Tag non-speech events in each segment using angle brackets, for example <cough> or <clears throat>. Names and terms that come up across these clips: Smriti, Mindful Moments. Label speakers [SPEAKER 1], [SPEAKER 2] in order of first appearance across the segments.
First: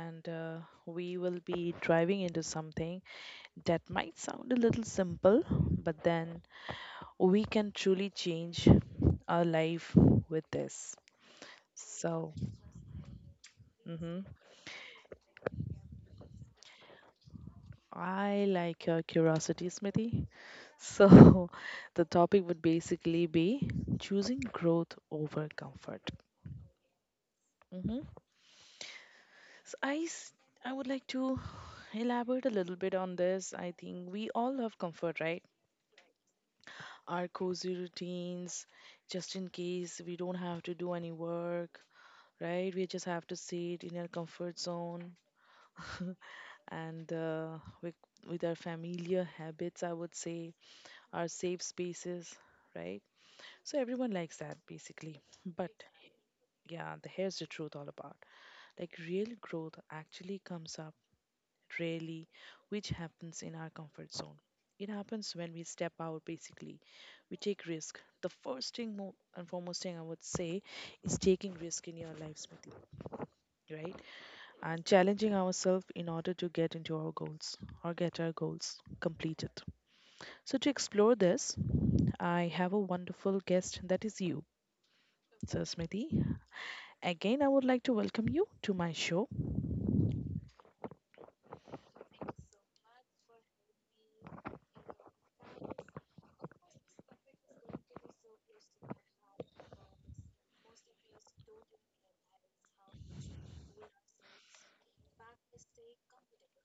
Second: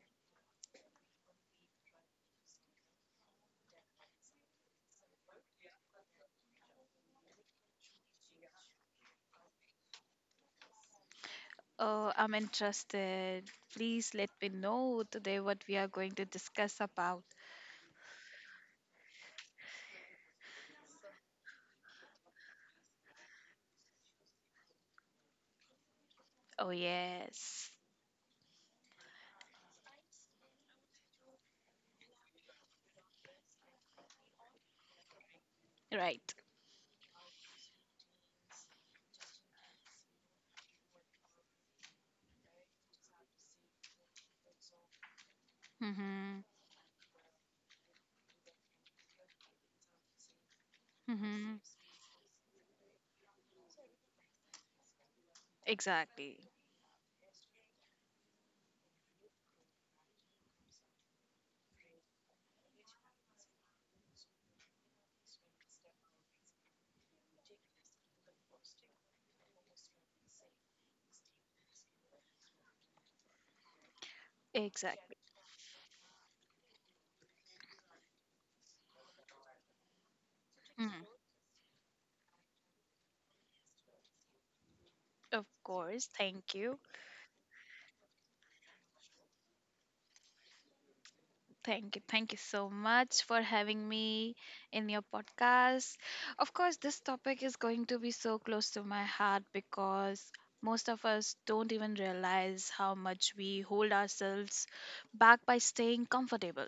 [SPEAKER 1] and we will be driving into something that might sound a little simple, but then we can truly change our life with this.
[SPEAKER 2] Oh, I'm
[SPEAKER 1] So,
[SPEAKER 2] interested. Please
[SPEAKER 1] mhm,
[SPEAKER 2] let me know today what we are going to discuss about.
[SPEAKER 1] I like your curiosity, Smithy. So, <laughs> the topic would basically be choosing growth over comfort.
[SPEAKER 2] Oh, yes.
[SPEAKER 1] Hmm. So, I would like to elaborate a little bit on this. I think we all love comfort, right?
[SPEAKER 2] Right.
[SPEAKER 1] Our cozy routines, just in case we don't have to do any work, right? We just have to sit in our comfort zone.
[SPEAKER 2] Mm-hmm.
[SPEAKER 1] <laughs> And with our familiar habits, I would say, our safe
[SPEAKER 2] Mm-hmm.
[SPEAKER 1] spaces, right? So, everyone likes that basically. But.
[SPEAKER 2] Exactly.
[SPEAKER 1] Yeah, here's the truth all about. Like, real growth actually comes up rarely, which happens in our comfort zone. It happens when we step out, basically. We take risk. The first thing, and foremost thing, I would say, is taking risk in your life, Smriti, right? And
[SPEAKER 2] Exactly.
[SPEAKER 1] challenging ourselves in order to get into our goals or get our goals completed. So, to
[SPEAKER 2] Mm.
[SPEAKER 1] explore this, I have a wonderful guest, that is you.
[SPEAKER 2] Of
[SPEAKER 1] So,
[SPEAKER 2] course.
[SPEAKER 1] Smriti,
[SPEAKER 2] Thank you.
[SPEAKER 1] again, I would like to welcome you to my show.
[SPEAKER 2] Thank you. Thank you so much for having me in your podcast. Of course, this topic is going to be so close to my heart because most of us don't even realize how much we hold ourselves back by staying comfortable.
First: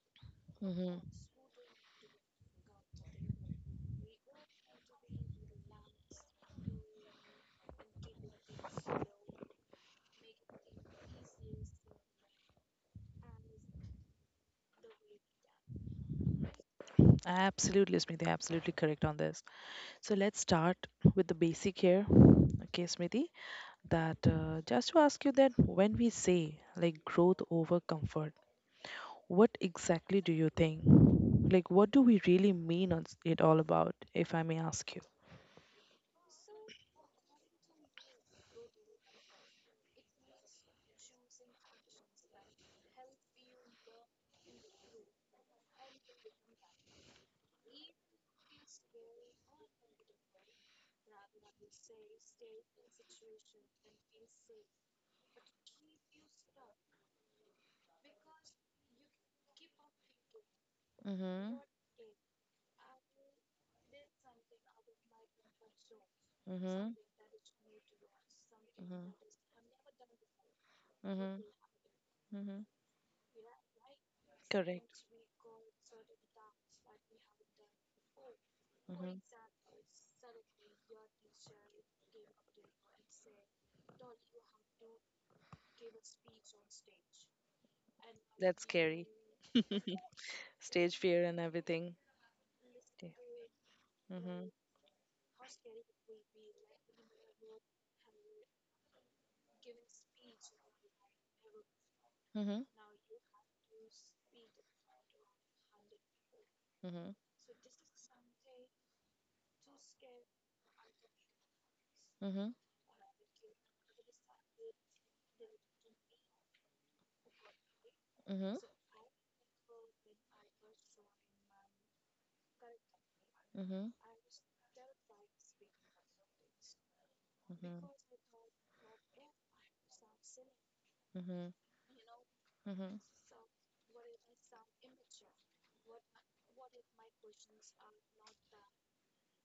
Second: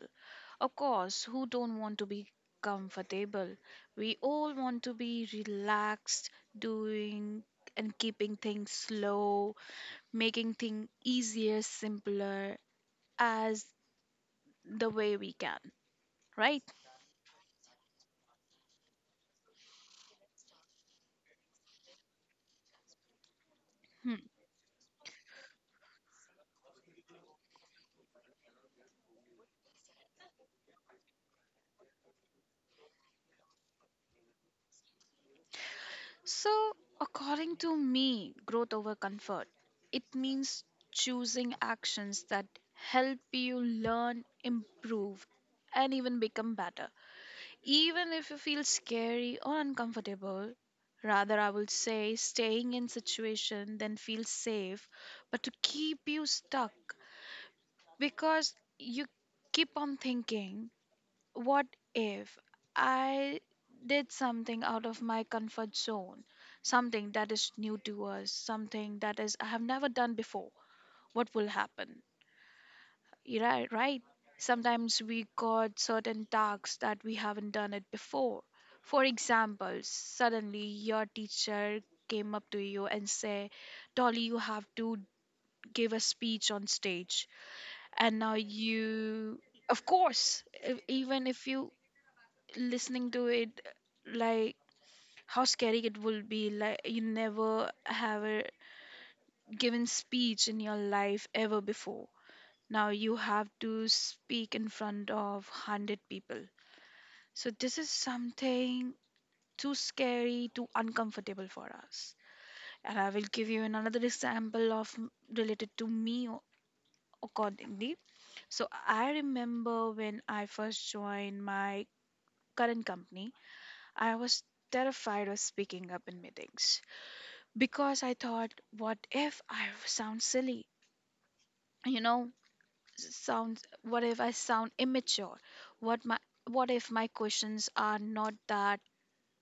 [SPEAKER 2] Of
[SPEAKER 1] hmm
[SPEAKER 2] course, who don't want to be comfortable? We all want to be relaxed, doing and keeping things slow, making things easier, simpler as the way we can, right?
[SPEAKER 1] Absolutely, Smriti. Absolutely correct on this. So let's start with the basic here. Okay, Smriti, that
[SPEAKER 2] Hmm.
[SPEAKER 1] just to ask you that when we say like growth over comfort, what exactly do you think? Like, what do we really mean on it all about, if I may ask you?
[SPEAKER 2] So, according to me, growth over comfort, it means choosing actions that help you learn, improve, and even become better. Even if you feel scary or uncomfortable, rather, I would say staying in situation than feel safe, but to keep you stuck because you keep on thinking,
[SPEAKER 1] Mm-hmm.
[SPEAKER 2] what if I did something out of my comfort zone,
[SPEAKER 1] Mm-hmm.
[SPEAKER 2] something that is new to us, something
[SPEAKER 1] Mm-hmm.
[SPEAKER 2] that is I have never done before? What
[SPEAKER 1] Mm-hmm.
[SPEAKER 2] will happen?
[SPEAKER 1] Mm-hmm.
[SPEAKER 2] You right? Sometimes
[SPEAKER 1] Correct.
[SPEAKER 2] we got certain tasks that we haven't done it before. For
[SPEAKER 1] Hmm.
[SPEAKER 2] example, suddenly your teacher came up to you and say, "Dolly, you have to give a speech on stage," and now
[SPEAKER 1] That's scary.
[SPEAKER 2] you,
[SPEAKER 1] <laughs>
[SPEAKER 2] of course,
[SPEAKER 1] Stage fear
[SPEAKER 2] even
[SPEAKER 1] and
[SPEAKER 2] if you
[SPEAKER 1] everything. Yeah.
[SPEAKER 2] listening to it,
[SPEAKER 1] Mm-hmm.
[SPEAKER 2] like how scary it will be. Like you never have a given speech in your life ever before.
[SPEAKER 1] Mm-hmm.
[SPEAKER 2] Now you have to speak in front of 100 people.
[SPEAKER 1] Mm-hmm.
[SPEAKER 2] So this is something too scary, too uncomfortable for us.
[SPEAKER 1] Mm-hmm.
[SPEAKER 2] And I will give you another example of related to me, accordingly.
[SPEAKER 1] Mm-hmm.
[SPEAKER 2] So I remember when I first joined my current company, I was terrified of speaking up in meetings
[SPEAKER 1] Mm-hmm.
[SPEAKER 2] because I thought, what if I sound silly?
[SPEAKER 1] Mm-hmm.
[SPEAKER 2] You know, sounds. What if I sound immature? What my what if my questions are not that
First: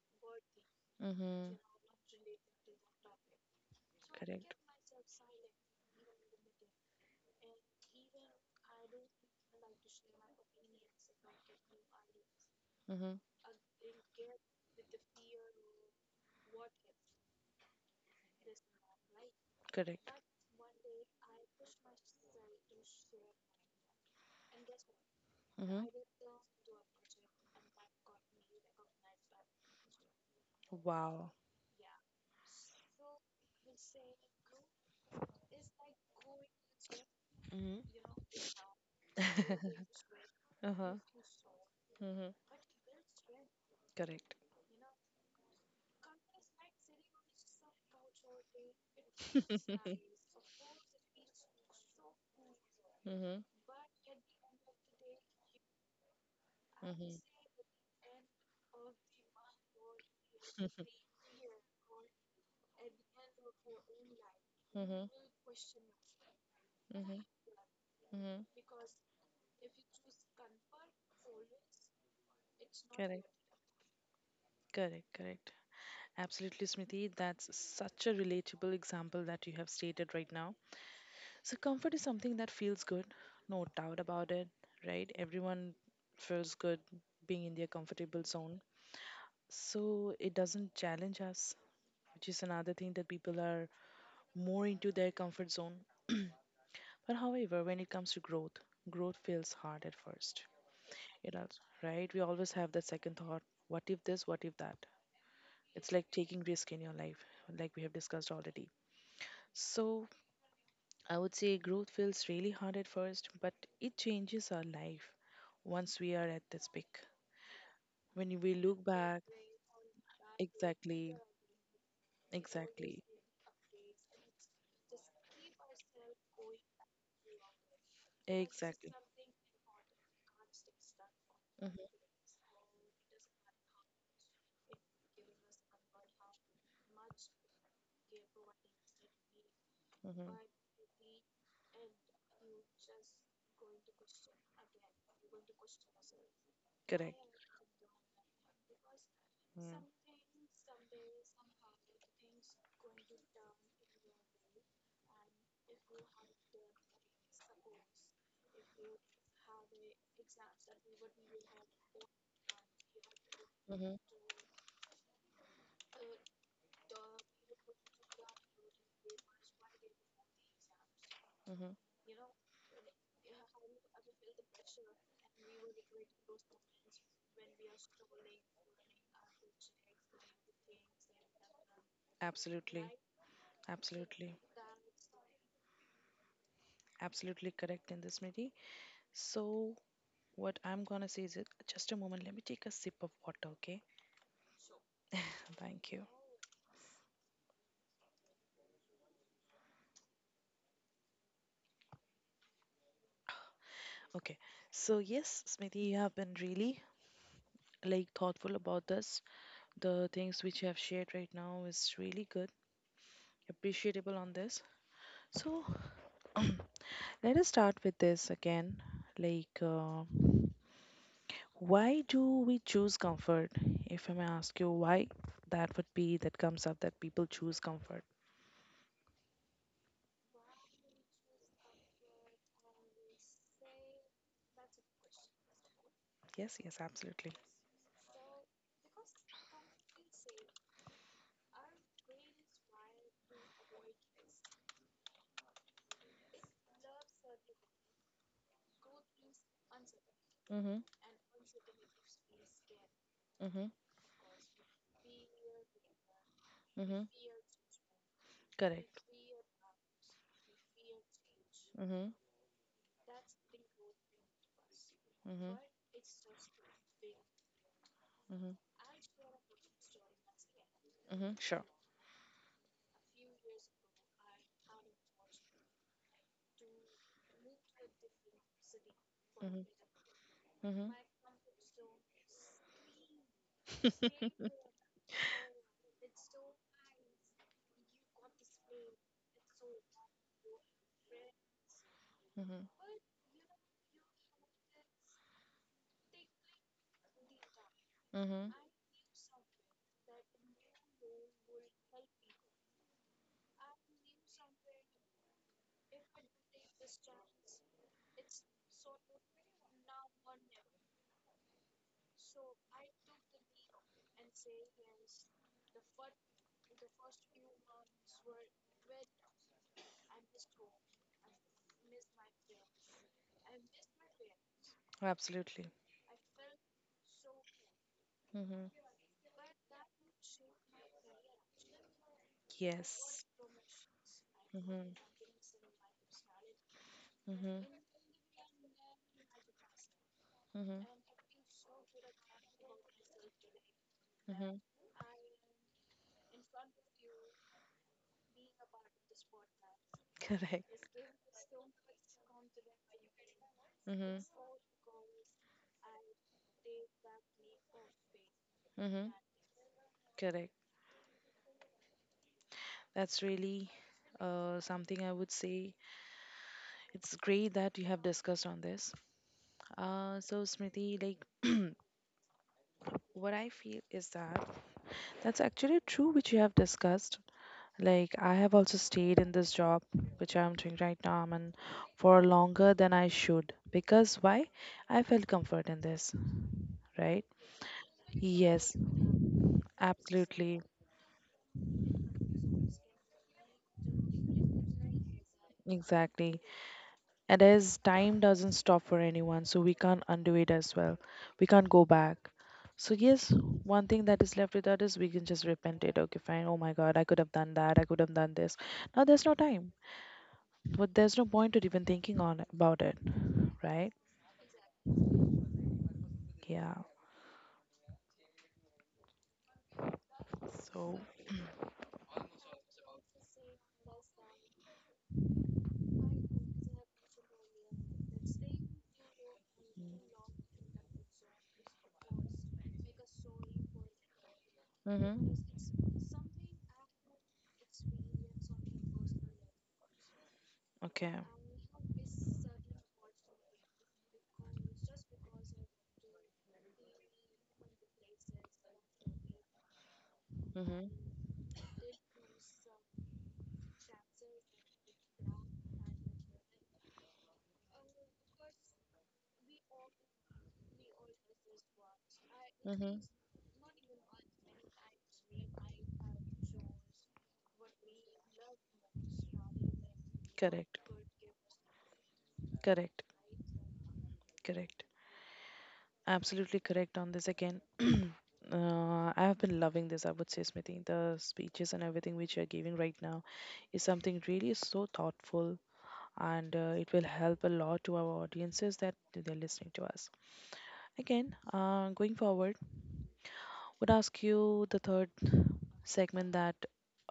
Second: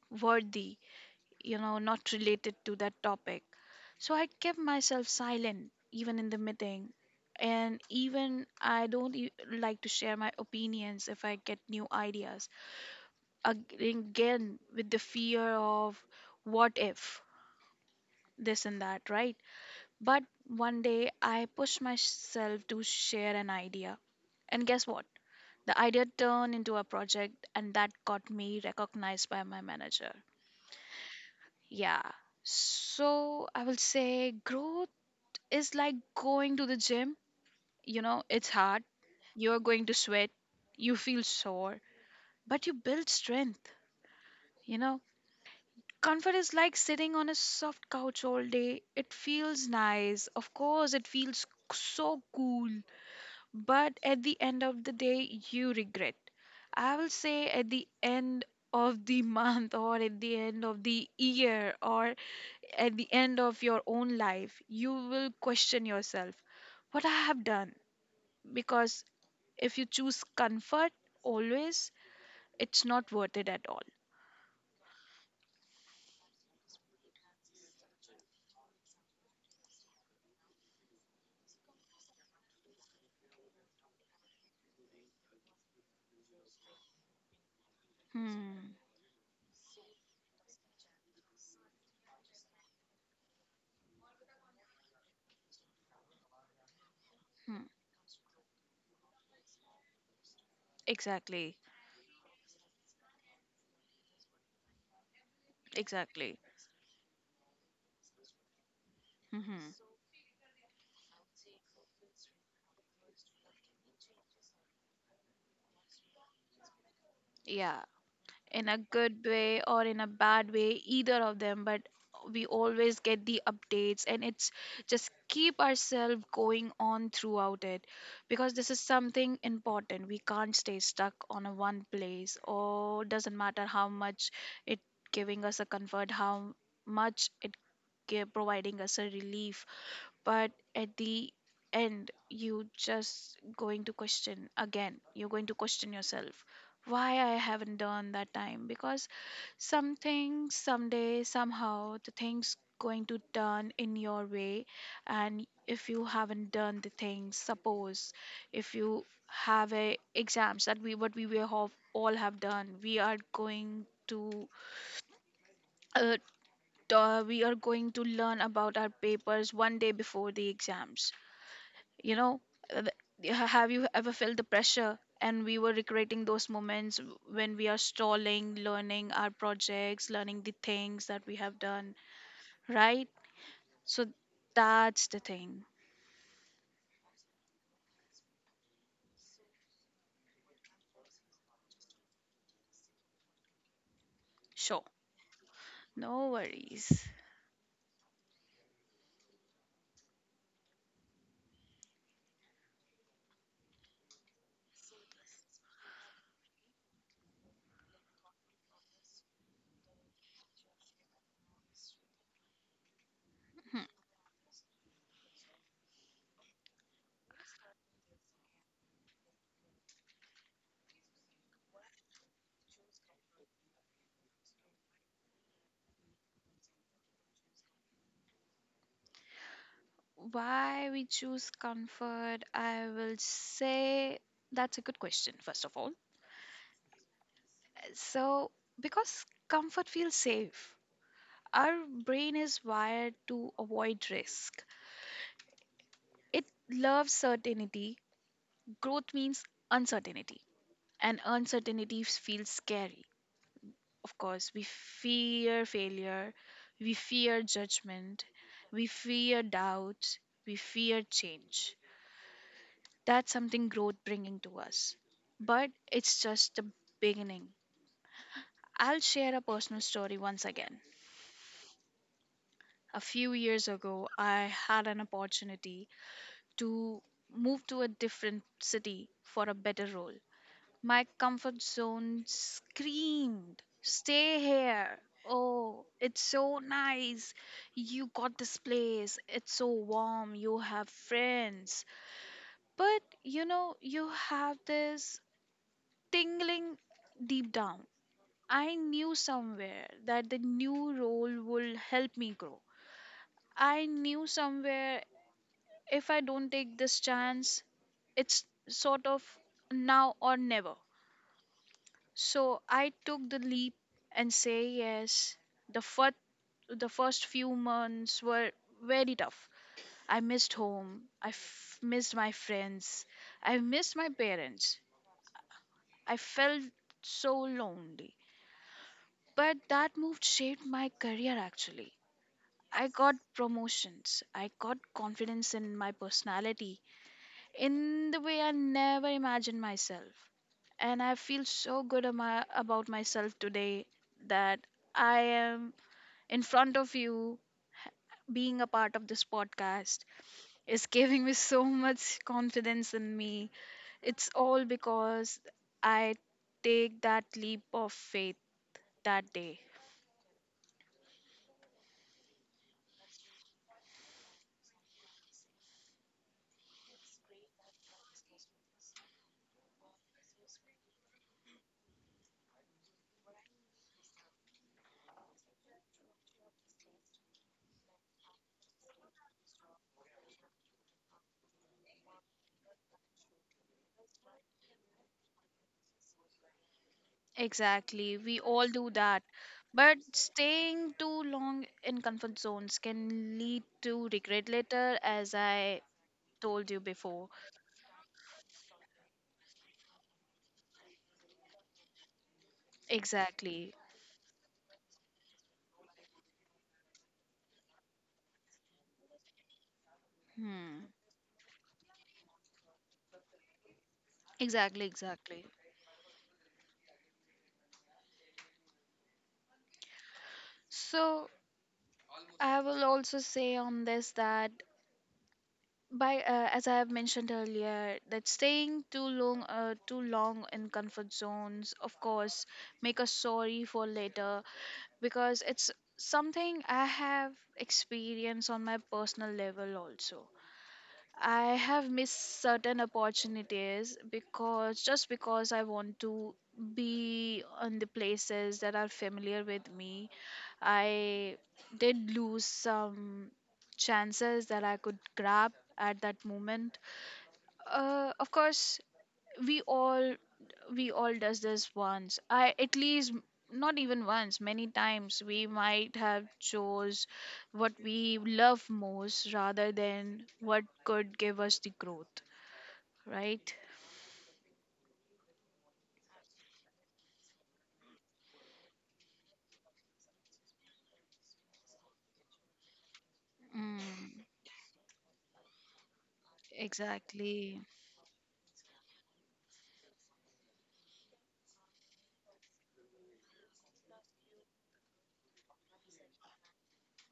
[SPEAKER 2] worthy?
[SPEAKER 1] Mm-hmm. Mm-hmm.
[SPEAKER 2] Not related to that topic. So I
[SPEAKER 1] Correct.
[SPEAKER 2] kept myself silent even in the meeting, and even I don't like to share my opinions if I get new ideas.
[SPEAKER 1] Mm-hmm.
[SPEAKER 2] Again, with the fear of what if this and that, right?
[SPEAKER 1] Correct.
[SPEAKER 2] But one day I pushed myself to share an idea. And guess what? The
[SPEAKER 1] Mm-hmm.
[SPEAKER 2] idea turned into a project, and that got me recognized by my manager.
[SPEAKER 1] Wow.
[SPEAKER 2] Yeah. So I will say growth is like going to the gym.
[SPEAKER 1] Mm-hmm.
[SPEAKER 2] It's hard. You're going to sweat.
[SPEAKER 1] <laughs> Uh-huh.
[SPEAKER 2] You feel sore,
[SPEAKER 1] Mm-hmm.
[SPEAKER 2] but you build strength.
[SPEAKER 1] Correct.
[SPEAKER 2] You know, Comfort is like sitting on a soft couch all day. It feels
[SPEAKER 1] <laughs>
[SPEAKER 2] nice. Of course, it feels so cool.
[SPEAKER 1] Mhm.
[SPEAKER 2] But at the end of the day, you regret. I will
[SPEAKER 1] Mhm.
[SPEAKER 2] say at the end of the <laughs> month, or at the end of the year, or at the end of your own life, you will question yourself, what I have done.
[SPEAKER 1] Mhm.
[SPEAKER 2] Because if you choose comfort always, it's not
[SPEAKER 1] Correct.
[SPEAKER 2] worth it at all.
[SPEAKER 1] Correct. Correct. Absolutely, Smriti. That's such a relatable example that you have stated right now. So, comfort is something that feels good, no doubt about it, right? Everyone feels good being in their comfortable zone.
[SPEAKER 2] Hmm.
[SPEAKER 1] So, it doesn't challenge us, which is another thing that people are more into their comfort zone. <clears throat> But however,
[SPEAKER 2] Hmm.
[SPEAKER 1] when it comes to growth, growth feels hard at first. You know,
[SPEAKER 2] Exactly,
[SPEAKER 1] right? We always have that second thought, what if this, what if that? It's like
[SPEAKER 2] exactly.
[SPEAKER 1] taking risk in your life, like we have discussed already.
[SPEAKER 2] Hmm.
[SPEAKER 1] So I would say growth feels really hard at first, but it changes our life once we are at this peak.
[SPEAKER 2] Yeah.
[SPEAKER 1] When we
[SPEAKER 2] In a
[SPEAKER 1] look back,
[SPEAKER 2] good way or in a bad way,
[SPEAKER 1] exactly,
[SPEAKER 2] either of them. But we always
[SPEAKER 1] exactly,
[SPEAKER 2] get the updates and it's just keep ourselves going on throughout it. Because this is
[SPEAKER 1] exactly.
[SPEAKER 2] something important, we can't stay stuck on a one place, or doesn't matter how much it giving us a comfort, how much it providing us a relief. But at the end, you just going to question again, you're going to question yourself,
[SPEAKER 1] Correct.
[SPEAKER 2] why I haven't done that time. Because something, someday, somehow, the things going to turn in your way. And if you haven't done the things, suppose if you have a exams, that we what we will have, all have done, we are going
[SPEAKER 1] Mm-hmm.
[SPEAKER 2] to uh, we are going to learn about our papers one day before the exams,
[SPEAKER 1] Mm-hmm.
[SPEAKER 2] you know uh, have you ever felt the pressure, and we were recreating those moments when we are stalling learning our projects, learning the things that we have done,
[SPEAKER 1] Absolutely.
[SPEAKER 2] right? So
[SPEAKER 1] Absolutely.
[SPEAKER 2] that's the thing.
[SPEAKER 1] Absolutely correct in this, Nidhi. So, what I'm gonna say is, just a moment, let me take a sip of water, okay?
[SPEAKER 2] Sure.
[SPEAKER 1] Thank you.
[SPEAKER 2] No worries.
[SPEAKER 1] Okay. So, yes, Smriti, you have been really like thoughtful about this. The things which you have shared right now is really good,
[SPEAKER 2] Hmm.
[SPEAKER 1] appreciable on this. So, <clears throat> let us start with this again. Like, why do we choose comfort? If I may ask you why, that would be that comes up that people choose comfort.
[SPEAKER 2] Why we choose comfort, I will say, that's a good question first of all.
[SPEAKER 1] Yes, yes, absolutely.
[SPEAKER 2] So, because comfort feels safe. Our brain is wired to avoid risk. It loves certainty. Growth means uncertainty,
[SPEAKER 1] Mm-hmm,
[SPEAKER 2] and uncertainty feels scary.
[SPEAKER 1] mm-hmm,
[SPEAKER 2] Of course, we fear failure, we
[SPEAKER 1] mm-hmm.
[SPEAKER 2] fear judgment, we
[SPEAKER 1] Correct.
[SPEAKER 2] fear doubts, we fear change.
[SPEAKER 1] Mm-hmm,
[SPEAKER 2] That's something growth bringing to us. But it's just the beginning. I'll share a personal story once again.
[SPEAKER 1] mm-hmm, sure.
[SPEAKER 2] A few years ago, I had an opportunity to move to a different city for a
[SPEAKER 1] Mm-hmm,
[SPEAKER 2] better role.
[SPEAKER 1] mm-hmm,
[SPEAKER 2] My comfort zone screamed, "Stay
[SPEAKER 1] <laughs>
[SPEAKER 2] here. Oh, it's so nice. You got this place. It's so warm. You have friends."
[SPEAKER 1] mm-hmm,
[SPEAKER 2] But you have this tingling deep down.
[SPEAKER 1] mm-hmm.
[SPEAKER 2] I knew somewhere that the new role will help me grow. I knew somewhere if I don't take this chance, it's sort of now or never. So I took the leap and say yes. The first the first few months were very tough. I missed home. I missed my friends. I missed my parents.
[SPEAKER 1] Absolutely.
[SPEAKER 2] I felt so lonely.
[SPEAKER 1] Mm-hmm.
[SPEAKER 2] But that move shaped my career actually. I got
[SPEAKER 1] Yes.
[SPEAKER 2] promotions. I got
[SPEAKER 1] Mm-hmm,
[SPEAKER 2] confidence in my personality
[SPEAKER 1] mm-hmm,
[SPEAKER 2] in the way I never imagined myself.
[SPEAKER 1] mm-hmm,
[SPEAKER 2] And I feel so good about myself today,
[SPEAKER 1] mm-hmm.
[SPEAKER 2] that I am in front of you, being a part of this podcast
[SPEAKER 1] Correct.
[SPEAKER 2] is giving me so much confidence in me.
[SPEAKER 1] Mm-hmm.
[SPEAKER 2] It's all because I take that leap of faith
[SPEAKER 1] Mm-hmm.
[SPEAKER 2] that day.
[SPEAKER 1] Correct. That's really something I would say. It's great that you have discussed on this. So, Smriti, like, <clears throat> what I feel is that that's actually true, which you have discussed. Like, I have also stayed in this job, which I'm doing right now, and for longer than I should. Because why? I felt comfort in this, right?
[SPEAKER 2] Exactly. We all
[SPEAKER 1] Yes,
[SPEAKER 2] do that. But
[SPEAKER 1] absolutely,
[SPEAKER 2] staying too long in comfort zones can lead to regret later, as I
[SPEAKER 1] exactly.
[SPEAKER 2] told you before.
[SPEAKER 1] And as time doesn't stop for anyone, so we can't undo it as well. We can't go back. So yes,
[SPEAKER 2] Exactly.
[SPEAKER 1] one thing that is left with us is we can just repent it. Okay, fine. Oh my God, I could have done that. I could have done this. Now there's no time.
[SPEAKER 2] Hmm.
[SPEAKER 1] But there's no point to even thinking on about it, right?
[SPEAKER 2] Exactly, exactly.
[SPEAKER 1] Yeah. So.
[SPEAKER 2] So I will also say on this that by as I have mentioned earlier, that staying too long in comfort zones, of course, make us sorry for later.
[SPEAKER 1] Hmm.
[SPEAKER 2] Because it's something I have experienced on my personal level also.
[SPEAKER 1] Okay.
[SPEAKER 2] I have missed certain opportunities, because just because I want to be on the places that are familiar with me,
[SPEAKER 1] Hmm.
[SPEAKER 2] I did lose some chances that I could grab at that moment, of course. We all we all does this once, I at
[SPEAKER 1] Hmm.
[SPEAKER 2] least, not even once, many times we might have chose what we love most rather than what
[SPEAKER 1] Correct.
[SPEAKER 2] could give us the growth,
[SPEAKER 1] Correct.
[SPEAKER 2] right?
[SPEAKER 1] Correct. Absolutely correct on this again. I have been loving this, I would say, Smriti. The speeches and everything which you're giving right now is something
[SPEAKER 2] Mm.
[SPEAKER 1] really so thoughtful, and it will help a
[SPEAKER 2] Exactly.
[SPEAKER 1] lot to our audiences that they're listening to us. Again, going forward, would ask you the third segment, that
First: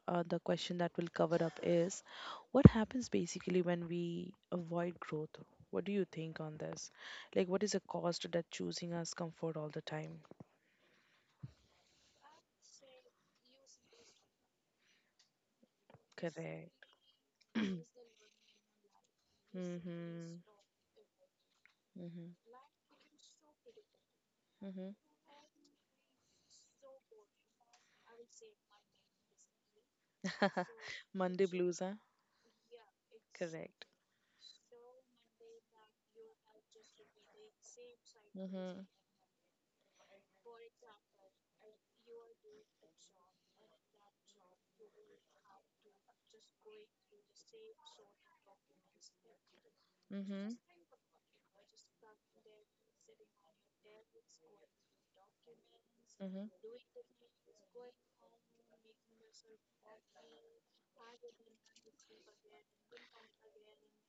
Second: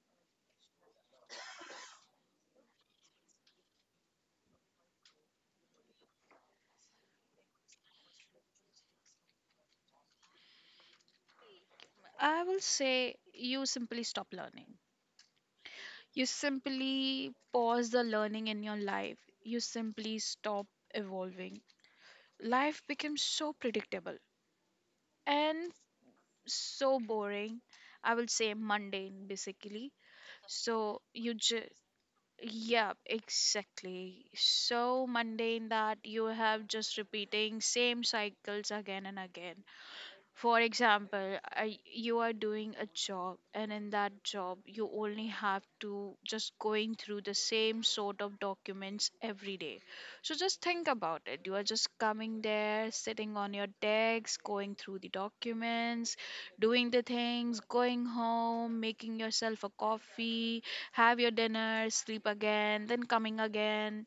[SPEAKER 1] the question that will cover up is, what happens basically when we avoid growth? What do you think on this? Like, what is the cost that choosing us comfort all the time?
[SPEAKER 2] I will say you simply stop learning. You
[SPEAKER 1] Correct.
[SPEAKER 2] simply
[SPEAKER 1] <clears throat>
[SPEAKER 2] pause the learning in your life. You simply stop
[SPEAKER 1] Mm-hmm.
[SPEAKER 2] evolving. Life becomes so predictable
[SPEAKER 1] Mm-hmm.
[SPEAKER 2] and so boring. I will say mundane basically.
[SPEAKER 1] <laughs>
[SPEAKER 2] So you
[SPEAKER 1] Monday
[SPEAKER 2] just.
[SPEAKER 1] blues, huh?
[SPEAKER 2] Yeah,
[SPEAKER 1] Correct.
[SPEAKER 2] exactly. So mundane that you have just repeating same cycles
[SPEAKER 1] Mm-hmm.
[SPEAKER 2] again and again. For example, you are doing a job, and in that job, you only have to just going through the same sort of documents every day. So
[SPEAKER 1] Mm-hmm.
[SPEAKER 2] just think about it. You are just coming there, sitting on your desk, going through the documents,
[SPEAKER 1] Mm-hmm.
[SPEAKER 2] doing the things, going home, making yourself a coffee, have your dinner, sleep again, then coming again.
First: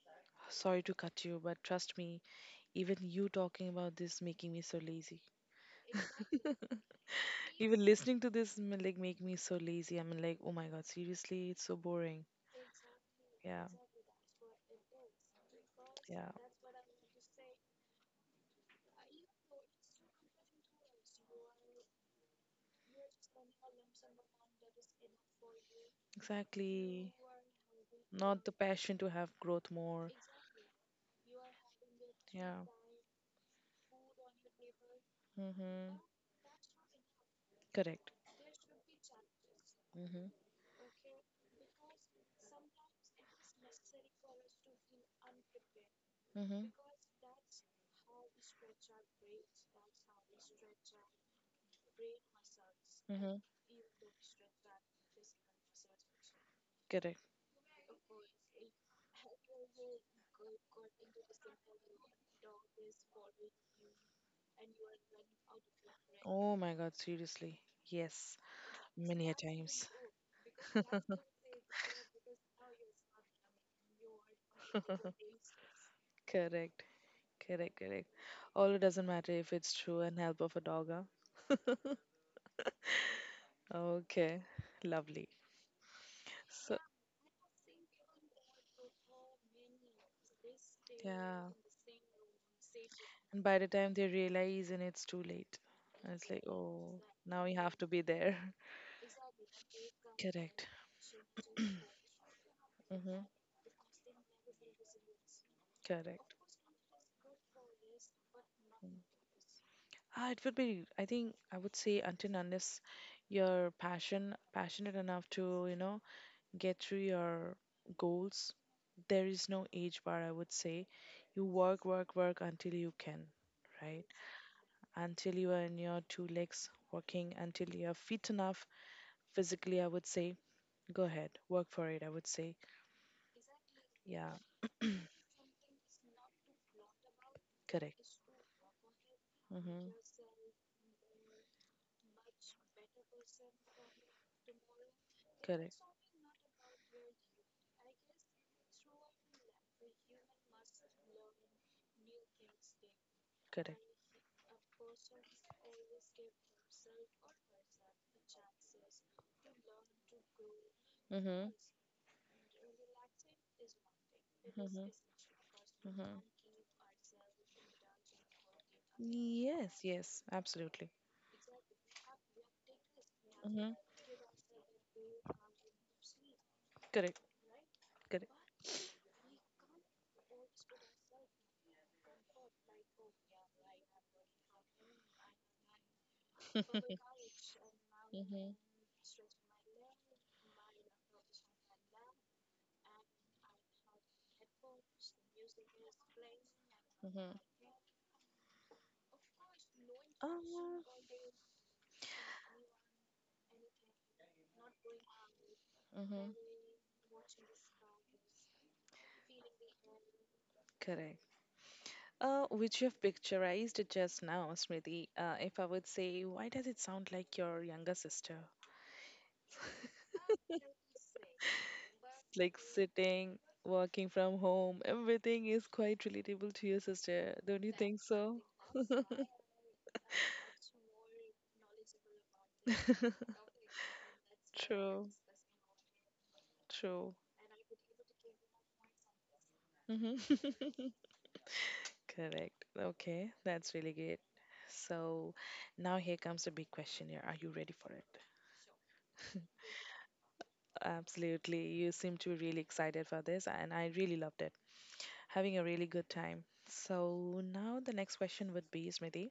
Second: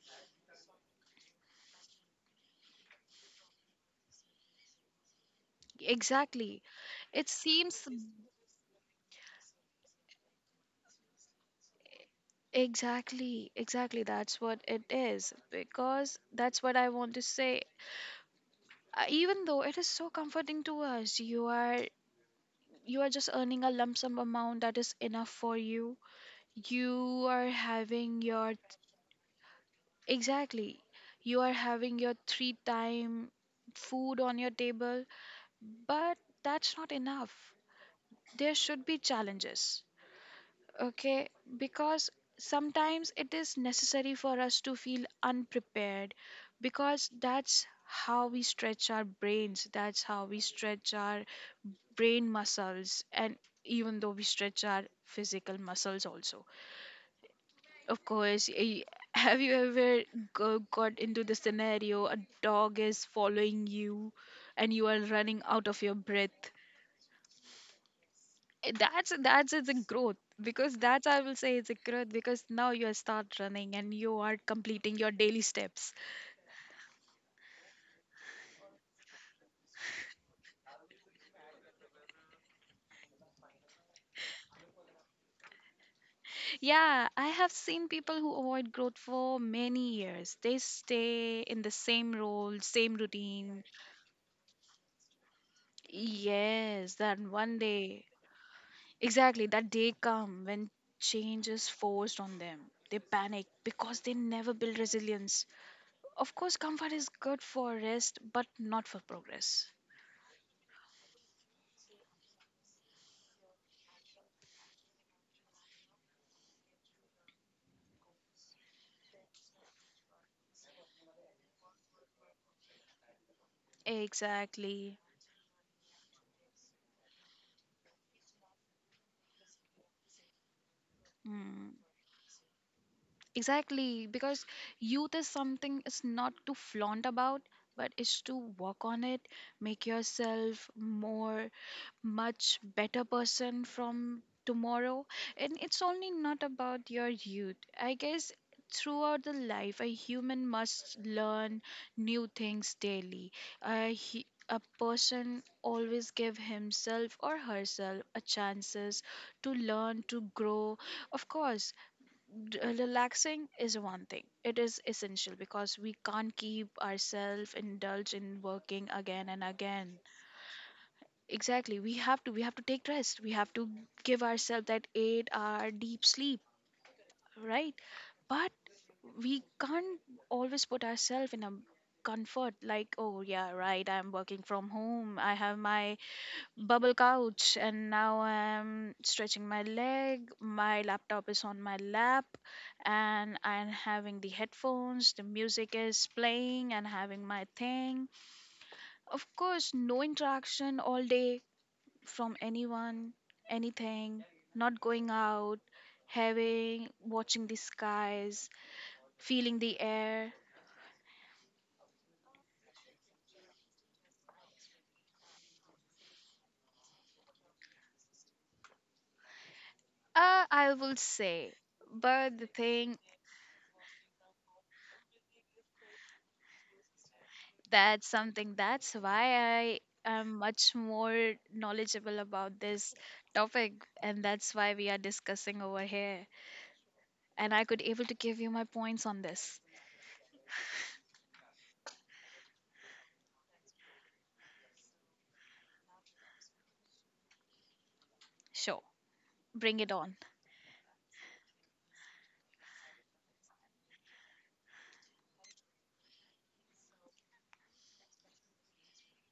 [SPEAKER 1] Sorry to cut you, but trust me, even you talking about this making me so lazy.
[SPEAKER 2] Exactly. It
[SPEAKER 1] Even
[SPEAKER 2] seems.
[SPEAKER 1] listening to this like make me so lazy. I'm like, oh my God, seriously, it's so boring.
[SPEAKER 2] Exactly,
[SPEAKER 1] Yeah,
[SPEAKER 2] exactly. That's what it is. Because
[SPEAKER 1] yeah,
[SPEAKER 2] that's what I want to say. Even though it is so comforting to us, you are just earning a lump sum amount that is enough for you.
[SPEAKER 1] exactly.
[SPEAKER 2] You are having
[SPEAKER 1] Not
[SPEAKER 2] your.
[SPEAKER 1] the passion to have growth more.
[SPEAKER 2] Exactly. You are having your three
[SPEAKER 1] Yeah.
[SPEAKER 2] time food on your table,
[SPEAKER 1] Mm-hmm.
[SPEAKER 2] but that's not enough.
[SPEAKER 1] Correct.
[SPEAKER 2] There should be challenges. Okay, because sometimes it is necessary for us to feel unprepared,
[SPEAKER 1] Mm-hmm.
[SPEAKER 2] because that's how we stretch our brains, that's how we stretch our brain muscles, and
[SPEAKER 1] Mm-hmm.
[SPEAKER 2] even though we stretch our physical muscles also.
[SPEAKER 1] Correct.
[SPEAKER 2] Of course, <laughs> have you ever got into the scenario, a dog is following you and you are running out of your breath?
[SPEAKER 1] Oh my God, seriously. Yes,
[SPEAKER 2] Eh,
[SPEAKER 1] many a
[SPEAKER 2] that's It's a
[SPEAKER 1] times.
[SPEAKER 2] growth, because that's,
[SPEAKER 1] <laughs>
[SPEAKER 2] I will say, it's a growth because now you start running and you are completing your daily steps.
[SPEAKER 1] Correct, correct, correct. All it doesn't matter if it's true and help of a dog, huh? <laughs> Okay, lovely. So,
[SPEAKER 2] Yeah, I have seen people who avoid growth for many years, they stay
[SPEAKER 1] yeah.
[SPEAKER 2] in the same role, same
[SPEAKER 1] And by
[SPEAKER 2] routine.
[SPEAKER 1] the time they realize, and it's too late. And it's like,
[SPEAKER 2] Yes,
[SPEAKER 1] oh,
[SPEAKER 2] that
[SPEAKER 1] now
[SPEAKER 2] one
[SPEAKER 1] you have to be
[SPEAKER 2] day.
[SPEAKER 1] there. <laughs>
[SPEAKER 2] Exactly, that day come when
[SPEAKER 1] Correct.
[SPEAKER 2] change
[SPEAKER 1] <clears throat>
[SPEAKER 2] is forced on them, they
[SPEAKER 1] Hmm.
[SPEAKER 2] panic because they never build resilience. Of
[SPEAKER 1] Correct.
[SPEAKER 2] course, comfort is good for rest, but not for
[SPEAKER 1] Mm.
[SPEAKER 2] progress.
[SPEAKER 1] Ah, it would be, I think I would say until and unless you're passionate enough to get through your goals, there is no age bar, I would say. You work, work, work until you can, right?
[SPEAKER 2] Exactly.
[SPEAKER 1] Until you are in your two legs working, until you are fit enough physically, I would say, go ahead, work
[SPEAKER 2] Mm,
[SPEAKER 1] for it, I would say.
[SPEAKER 2] exactly,
[SPEAKER 1] Yeah,
[SPEAKER 2] because youth is something it's not to flaunt about, but it's
[SPEAKER 1] correct.
[SPEAKER 2] to work on it, make
[SPEAKER 1] Mm-hmm.
[SPEAKER 2] yourself more much better person from tomorrow. And
[SPEAKER 1] Correct,
[SPEAKER 2] it's only not about your youth, I guess. Throughout the life, a human must learn new things daily.
[SPEAKER 1] correct.
[SPEAKER 2] A person always give himself or herself a chances to learn, to grow. Of
[SPEAKER 1] Mm-hmm.
[SPEAKER 2] course, relaxing is one thing, it is
[SPEAKER 1] Mm-hmm.
[SPEAKER 2] essential because we
[SPEAKER 1] Mm-hmm.
[SPEAKER 2] can't keep ourselves indulged in working again and
[SPEAKER 1] Yes,
[SPEAKER 2] again.
[SPEAKER 1] yes, absolutely.
[SPEAKER 2] Exactly. We have to take rest. We have to
[SPEAKER 1] Mm-hmm.
[SPEAKER 2] give ourselves that 8-hour hour deep sleep,
[SPEAKER 1] Correct,
[SPEAKER 2] right?
[SPEAKER 1] correct.
[SPEAKER 2] But we can't always put ourselves in a comfort like, oh yeah, right, I'm working from home. I have my bubble couch
[SPEAKER 1] <laughs>
[SPEAKER 2] and now I'm stretching my leg. My laptop is on my lap and I'm having the headphones, the music is playing and having my thing. Of course, no interaction
[SPEAKER 1] Um,
[SPEAKER 2] all day from anyone, anything, not going out, having, watching the skies, feeling the air?
[SPEAKER 1] Correct. Which you have picturized just now, Smriti. If I would say, why does it sound like your younger sister?
[SPEAKER 2] Uh,
[SPEAKER 1] <laughs>
[SPEAKER 2] I will say, but the
[SPEAKER 1] Like
[SPEAKER 2] thing
[SPEAKER 1] sitting, working from home, everything is quite relatable to your sister. Don't you think
[SPEAKER 2] that's
[SPEAKER 1] so? <laughs>
[SPEAKER 2] something that's why I am much more knowledgeable about this topic, and that's why we are
[SPEAKER 1] True.
[SPEAKER 2] discussing over here.
[SPEAKER 1] True.
[SPEAKER 2] And I could able to give you my points on this.
[SPEAKER 1] Hmm. <laughs> Correct. Okay, that's really great. So now here comes a big question here. Are you ready for it?
[SPEAKER 2] Sure, bring it on.
[SPEAKER 1] Absolutely. You seem to be really excited for this, and I really loved it. Having a really good time. So now the next question would be, Smriti,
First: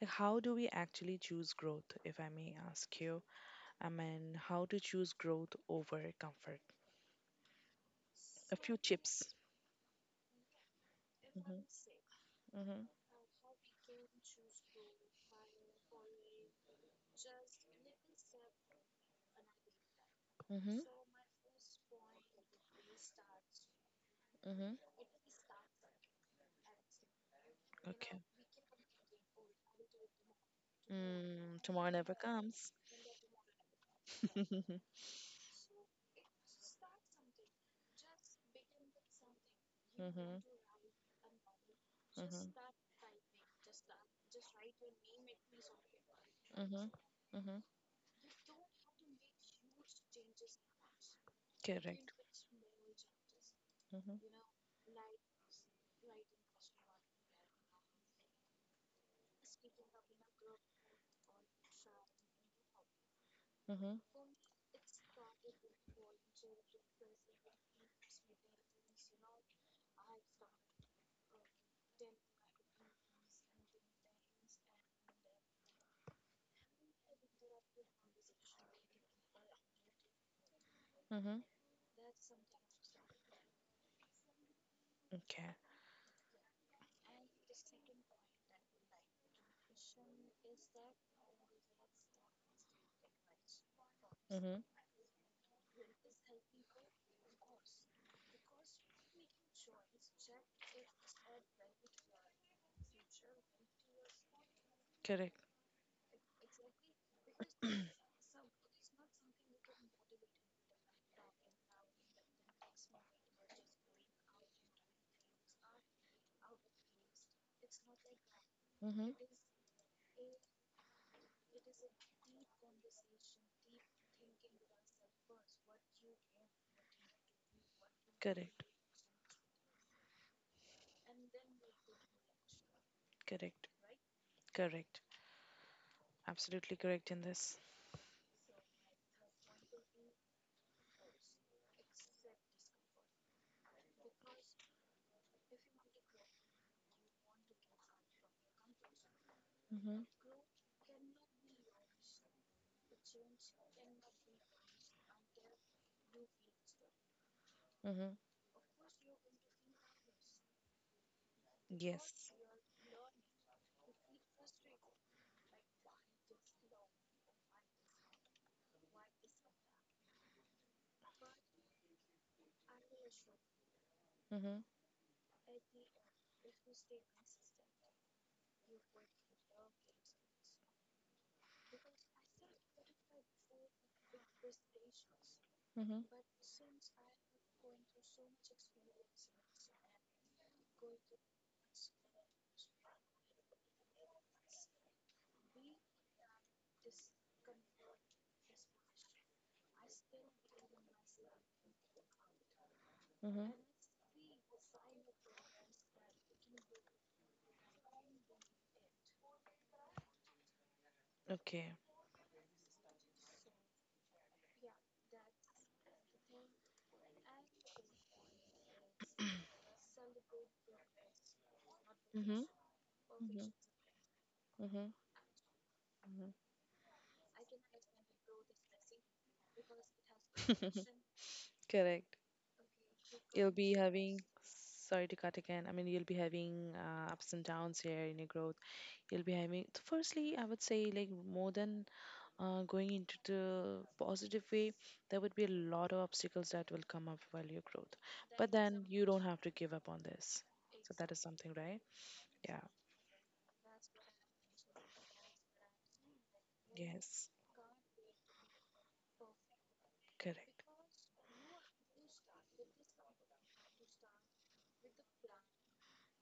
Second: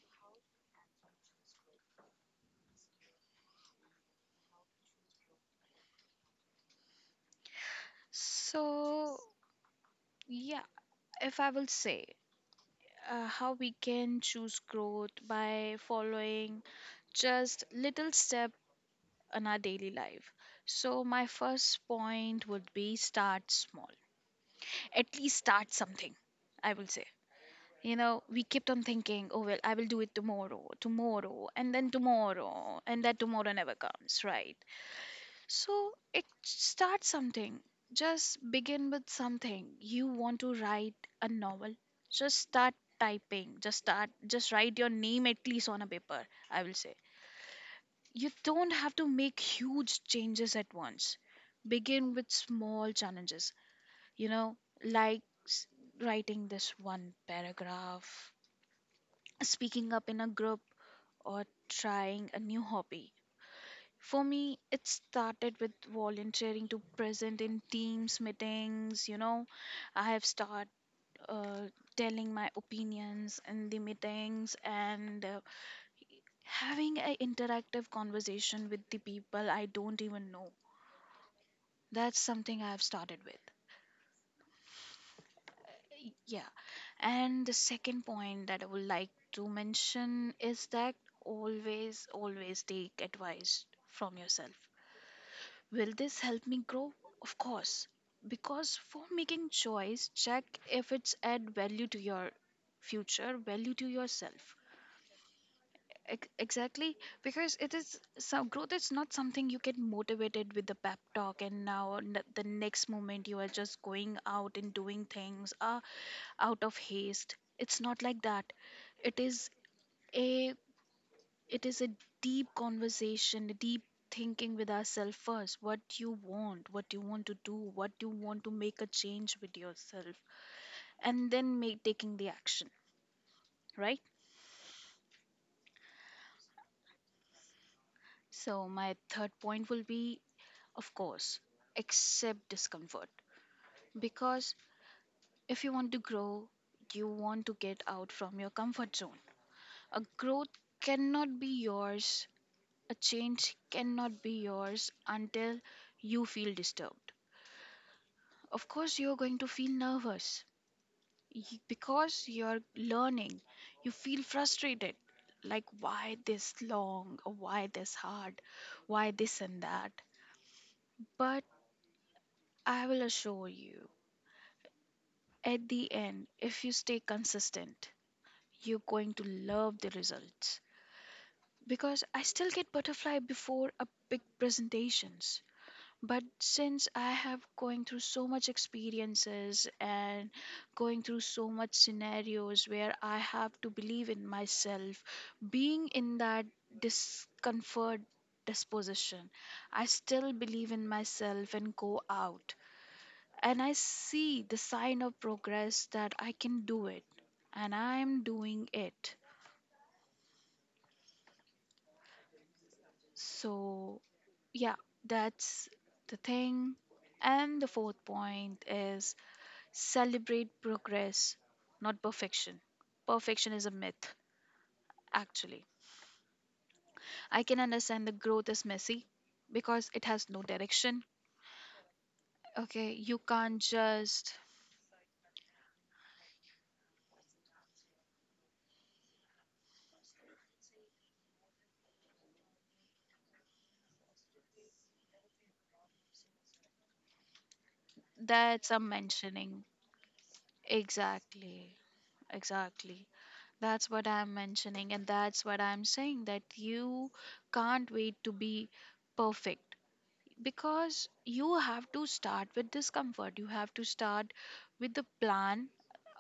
[SPEAKER 1] like how do we actually choose growth, if I may ask you? I mean, how to choose growth over comfort? A few
[SPEAKER 2] So
[SPEAKER 1] chips.
[SPEAKER 2] yeah, if I will say
[SPEAKER 1] Mm-hmm.
[SPEAKER 2] how we can choose growth by following just little step in our daily life.
[SPEAKER 1] Mm-hmm.
[SPEAKER 2] So my first point would be start small, at least start something, I will say. You know, we kept on thinking, oh well, I will do it tomorrow,
[SPEAKER 1] Mm-hmm.
[SPEAKER 2] tomorrow and
[SPEAKER 1] Tomorrow
[SPEAKER 2] then
[SPEAKER 1] never comes.
[SPEAKER 2] tomorrow, and that tomorrow never comes, right?
[SPEAKER 1] <laughs>
[SPEAKER 2] So it start something. Just begin with something. You want to write a novel. Just start typing. Just start just write your name at least on a paper, I will say.
[SPEAKER 1] Mm-hmm.
[SPEAKER 2] You don't have to make huge changes at once.
[SPEAKER 1] Correct.
[SPEAKER 2] Begin with small challenges. You
[SPEAKER 1] Mm-hmm.
[SPEAKER 2] know, like s- writing this one paragraph, speaking up in a group or trying a new hobby. For me, it started with volunteering to present in teams meetings. You know, I have started uh, telling my opinions in the meetings and having an interactive conversation with the people I don't even know.
[SPEAKER 1] Mm-hmm.
[SPEAKER 2] That's something I have started with.
[SPEAKER 1] Okay.
[SPEAKER 2] Yeah. And the second point that I would like to mention is that always, always take advice from yourself.
[SPEAKER 1] Mm-hmm.
[SPEAKER 2] Will this help me grow? Of course. Because for making choice, check if it's add value to your future, value to yourself.
[SPEAKER 1] Correct.
[SPEAKER 2] Exactly. Because it is some growth is not something you get motivated with the pep talk and now the next moment you are just going out and doing things out of haste. It's not like that.
[SPEAKER 1] Mm-hmm.
[SPEAKER 2] It is a it is a deep conversation, a deep thinking with ourselves first. What you want to do, what you want to
[SPEAKER 1] Correct.
[SPEAKER 2] make a change with yourself, and then make taking the action,
[SPEAKER 1] Correct.
[SPEAKER 2] right?
[SPEAKER 1] Correct. Absolutely correct in this.
[SPEAKER 2] So my third point will be, of course, accept discomfort, because if you want to grow, you want to get out from your comfort zone. A
[SPEAKER 1] Mm-hmm.
[SPEAKER 2] growth cannot be yours. A change cannot be yours until you feel disturbed.
[SPEAKER 1] Mm-hmm.
[SPEAKER 2] Of course you're going to feel nervous, because
[SPEAKER 1] Yes.
[SPEAKER 2] you're learning, you feel frustrated, like why this long or why this hard, why this and that, but I will assure you
[SPEAKER 1] Mm-hmm.
[SPEAKER 2] at the end if you stay consistent, you're going to love the results, because I still get butterfly before a big presentations,
[SPEAKER 1] Mm-hmm.
[SPEAKER 2] but since I have going through so much experiences and going through so much scenarios where I have to believe in myself, being in that discomfort disposition, I still believe in myself and go out,
[SPEAKER 1] Mm-hmm.
[SPEAKER 2] and I see the sign of progress that I can do it, and I am doing it.
[SPEAKER 1] Okay.
[SPEAKER 2] So yeah, that's the thing. And the fourth point is celebrate progress, not
[SPEAKER 1] Mm-hmm.
[SPEAKER 2] perfection. Perfection is a myth,
[SPEAKER 1] Mm-hmm.
[SPEAKER 2] actually. I can understand the growth is messy because it has no
[SPEAKER 1] Mm-hmm.
[SPEAKER 2] direction.
[SPEAKER 1] <laughs> Correct.
[SPEAKER 2] Okay, you
[SPEAKER 1] You'll
[SPEAKER 2] can't
[SPEAKER 1] be having,
[SPEAKER 2] just.
[SPEAKER 1] sorry to cut again. I mean, you'll be having ups and downs here in your growth. You'll be having, so firstly, I would say, like, more than going into the positive way, there would be a lot of obstacles that will come up while you growth. But
[SPEAKER 2] That's
[SPEAKER 1] then
[SPEAKER 2] I'm
[SPEAKER 1] you don't have to
[SPEAKER 2] mentioning.
[SPEAKER 1] give up on this. So that is something,
[SPEAKER 2] Exactly,
[SPEAKER 1] right? Yeah.
[SPEAKER 2] exactly. That's what I'm mentioning, and that's what I'm saying that you
[SPEAKER 1] Yes,
[SPEAKER 2] can't wait to be perfect.
[SPEAKER 1] correct.
[SPEAKER 2] Because you have to start with discomfort, you have to start with the plan.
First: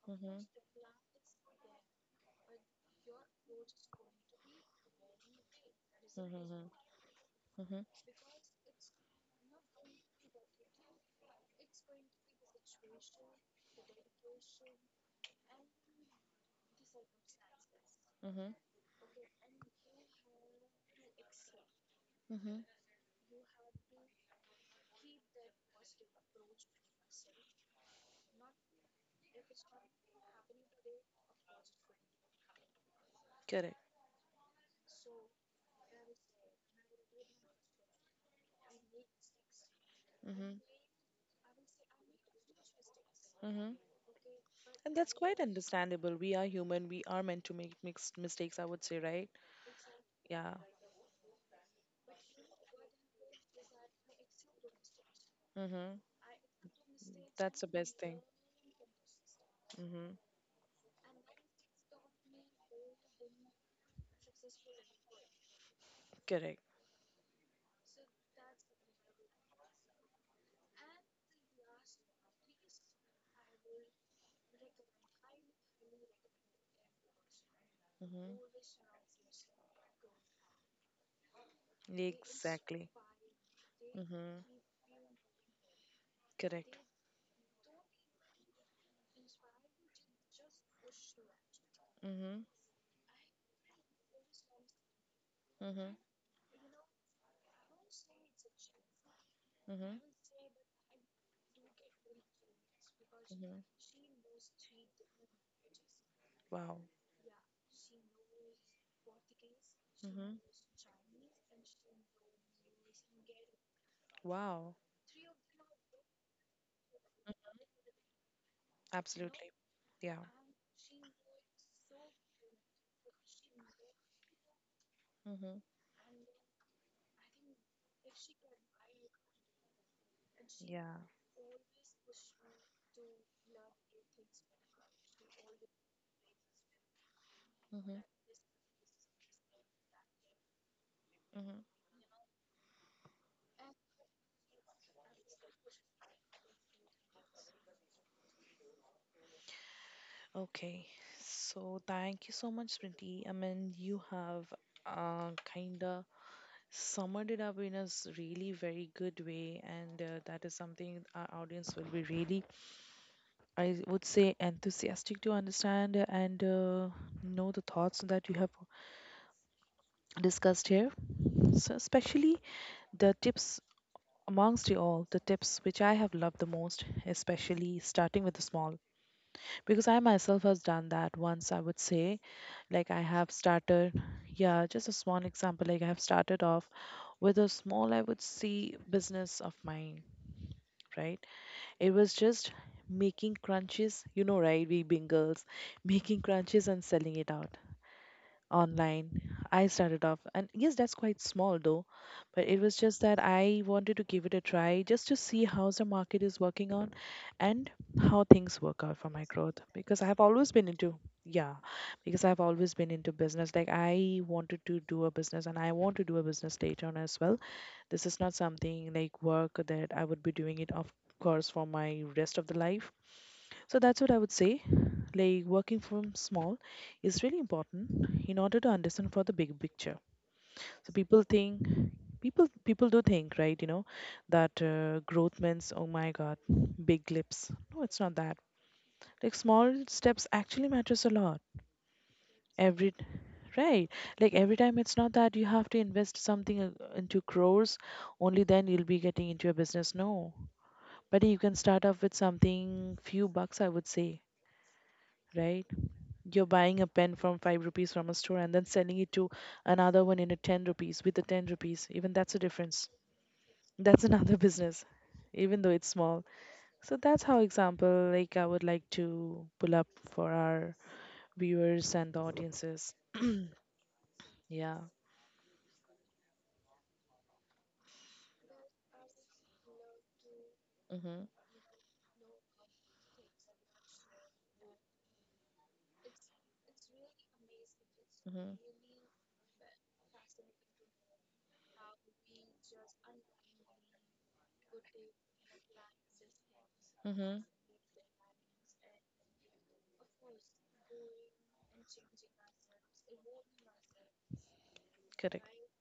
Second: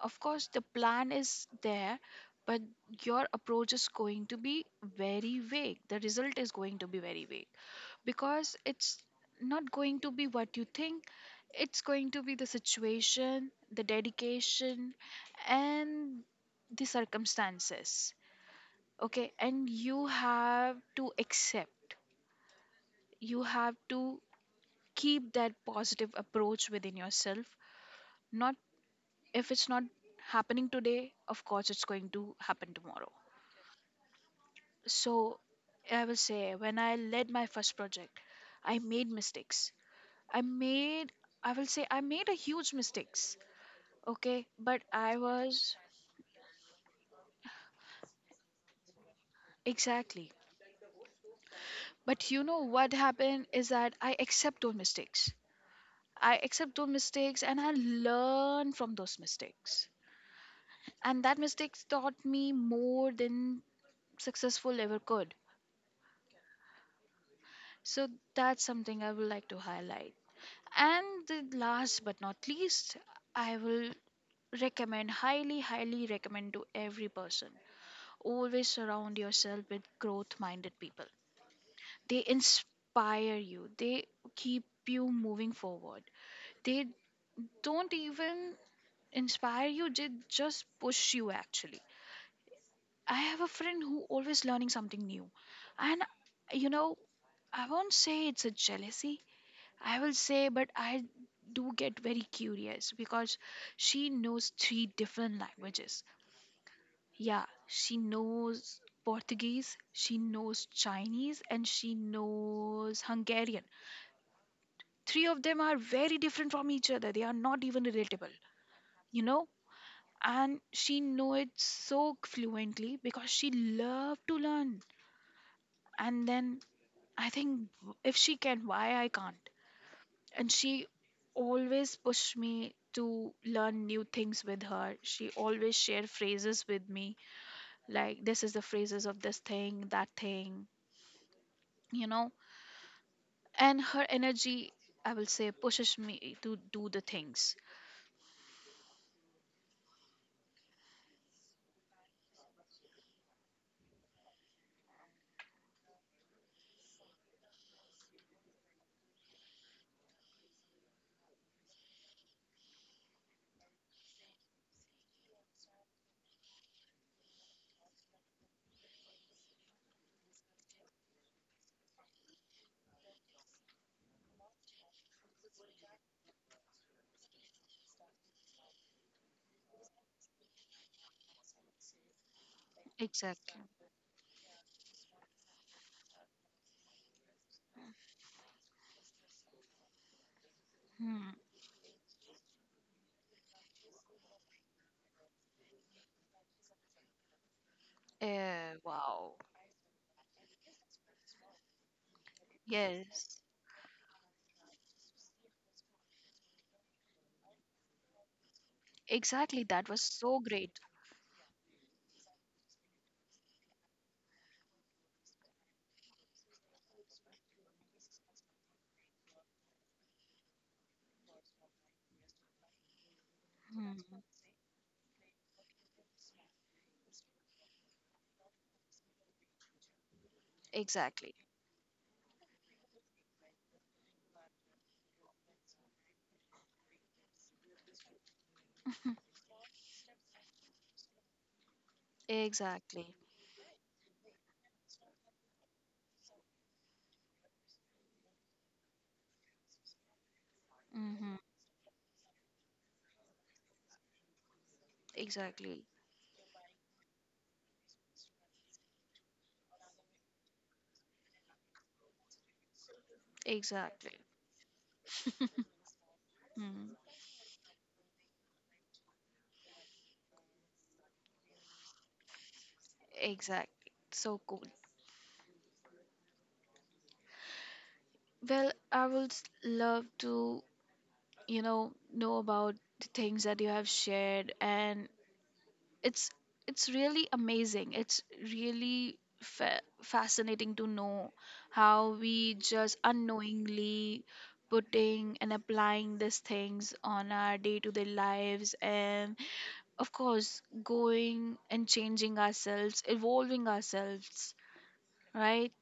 [SPEAKER 2] Of
[SPEAKER 1] Mm-hmm.
[SPEAKER 2] course the plan is there, but your approach is going to be very vague, the result is going to be very vague,
[SPEAKER 1] Mm-hmm.
[SPEAKER 2] because it's not going to be what you think, it's going to be the situation, the dedication, and the circumstances.
[SPEAKER 1] Mm-hmm.
[SPEAKER 2] Okay, and you have to accept,
[SPEAKER 1] Mm-hmm.
[SPEAKER 2] you have to keep that positive approach within yourself. Not if it's not happening today, of course, it's going to happen tomorrow.
[SPEAKER 1] Correct.
[SPEAKER 2] So, I will say when I led my first project, I made mistakes. I
[SPEAKER 1] Mm-hmm.
[SPEAKER 2] made, I will say, I made a huge mistakes.
[SPEAKER 1] Mm-hmm.
[SPEAKER 2] Okay, but
[SPEAKER 1] And that's
[SPEAKER 2] I
[SPEAKER 1] quite
[SPEAKER 2] was
[SPEAKER 1] understandable. We are human. We are meant to make mixed mistakes, I would say, right?
[SPEAKER 2] exactly.
[SPEAKER 1] Yeah.
[SPEAKER 2] But you know what happened is that I accept those mistakes.
[SPEAKER 1] Mm-hmm.
[SPEAKER 2] I accept those mistakes and
[SPEAKER 1] That's
[SPEAKER 2] I
[SPEAKER 1] the best thing.
[SPEAKER 2] learn from those mistakes,
[SPEAKER 1] Mm-hmm.
[SPEAKER 2] and that mistakes taught me more than successful ever could.
[SPEAKER 1] Correct.
[SPEAKER 2] So that's something I would like to highlight. And the last but not least, I will recommend, highly, highly recommend to every person. Always surround yourself with growth minded people.
[SPEAKER 1] Mm-hmm.
[SPEAKER 2] They
[SPEAKER 1] Exactly.
[SPEAKER 2] inspire you, they keep you moving forward.
[SPEAKER 1] Correct.
[SPEAKER 2] They don't even inspire you, they just push you actually.
[SPEAKER 1] Mm-hmm.
[SPEAKER 2] I have a friend who always learning something new.
[SPEAKER 1] Mm-hmm.
[SPEAKER 2] And you know, I won't say it's a jealousy,
[SPEAKER 1] Mm-hmm.
[SPEAKER 2] I will say, but I do get very curious because she knows three different languages.
[SPEAKER 1] Wow.
[SPEAKER 2] Yeah, she knows Portuguese, she
[SPEAKER 1] Mm-hmm.
[SPEAKER 2] knows Chinese, and she knows Hungarian.
[SPEAKER 1] Wow.
[SPEAKER 2] Three of them are very different from each other. They are not even relatable, you know?
[SPEAKER 1] Absolutely. Yeah.
[SPEAKER 2] And she know it so fluently because she loved to learn.
[SPEAKER 1] Mm-hmm.
[SPEAKER 2] And then I think if she can, why I can't? And she
[SPEAKER 1] Yeah.
[SPEAKER 2] always pushed me to learn new things with her, she always shared phrases with me,
[SPEAKER 1] Mm-hmm.
[SPEAKER 2] like this is the phrases of this thing, that thing,
[SPEAKER 1] Mm-hmm.
[SPEAKER 2] you know, and her energy, I will say, pushes me to do the things.
[SPEAKER 1] Okay, so thank you so much, Smriti. I mean, you have kind of summed it up in a really very good way, and that is something our audience will be really, I would say, enthusiastic to understand and know the thoughts that you have discussed here. So, especially the tips. Amongst you all, the tips which I have loved the most, especially starting with the small, because I myself has done that once. I would say, like I have
[SPEAKER 2] Exactly.
[SPEAKER 1] started, yeah, just a small example. Like I have started off with a small, I would say, business of mine. Right?
[SPEAKER 2] Hmm.
[SPEAKER 1] It was just making crunches. You know, right? We being girls, making crunches and selling it out
[SPEAKER 2] Yeah,
[SPEAKER 1] online.
[SPEAKER 2] wow.
[SPEAKER 1] I started off, and yes, that's quite small though, but it was just that
[SPEAKER 2] Yes.
[SPEAKER 1] I wanted to give it a try just to see how the market is working out and how things work out for my growth,
[SPEAKER 2] Exactly, that was
[SPEAKER 1] because I have
[SPEAKER 2] so
[SPEAKER 1] always been
[SPEAKER 2] great.
[SPEAKER 1] into. Yeah, because I've always been into business. Like I wanted to do a business, and I want to do a business later on as well. This is not something like work that I would be doing it, of course, for my rest of the life. So that's what I
[SPEAKER 2] Hmm.
[SPEAKER 1] would say, like working from small is really important in order to understand for the big picture. So people
[SPEAKER 2] Exactly.
[SPEAKER 1] think, people do think, right? That growth means, oh my God, big lips, no, it's not that.
[SPEAKER 2] <laughs>
[SPEAKER 1] Like small steps actually matters a lot. Every,
[SPEAKER 2] Exactly.
[SPEAKER 1] right? Like every time it's not that you have to invest something into crores, only then you'll be getting into your business, no. But
[SPEAKER 2] Hmm.
[SPEAKER 1] you can start off with something few bucks, I would say, right?
[SPEAKER 2] Exactly.
[SPEAKER 1] You're buying a pen from 5 rupees from a store and then selling it to another one in a 10 rupees, with a 10 rupees, even that's a difference. That's <laughs>
[SPEAKER 2] Exactly.
[SPEAKER 1] another business, even
[SPEAKER 2] <laughs>
[SPEAKER 1] though it's small. So
[SPEAKER 2] Hmm.
[SPEAKER 1] that's how example like I would like to pull up for our viewers and the audiences.
[SPEAKER 2] Exactly. So cool.
[SPEAKER 1] Yeah.
[SPEAKER 2] Well, I would love to,
[SPEAKER 1] Mhm.
[SPEAKER 2] you know about the things that you have shared, and it's it's really amazing. It's
[SPEAKER 1] Mhm.
[SPEAKER 2] really fascinating to know how we just unknowingly putting and applying these things on
[SPEAKER 1] Mhm.
[SPEAKER 2] our day-to-day lives, and of course, going and changing ourselves, evolving ourselves,
[SPEAKER 1] Correct.
[SPEAKER 2] right?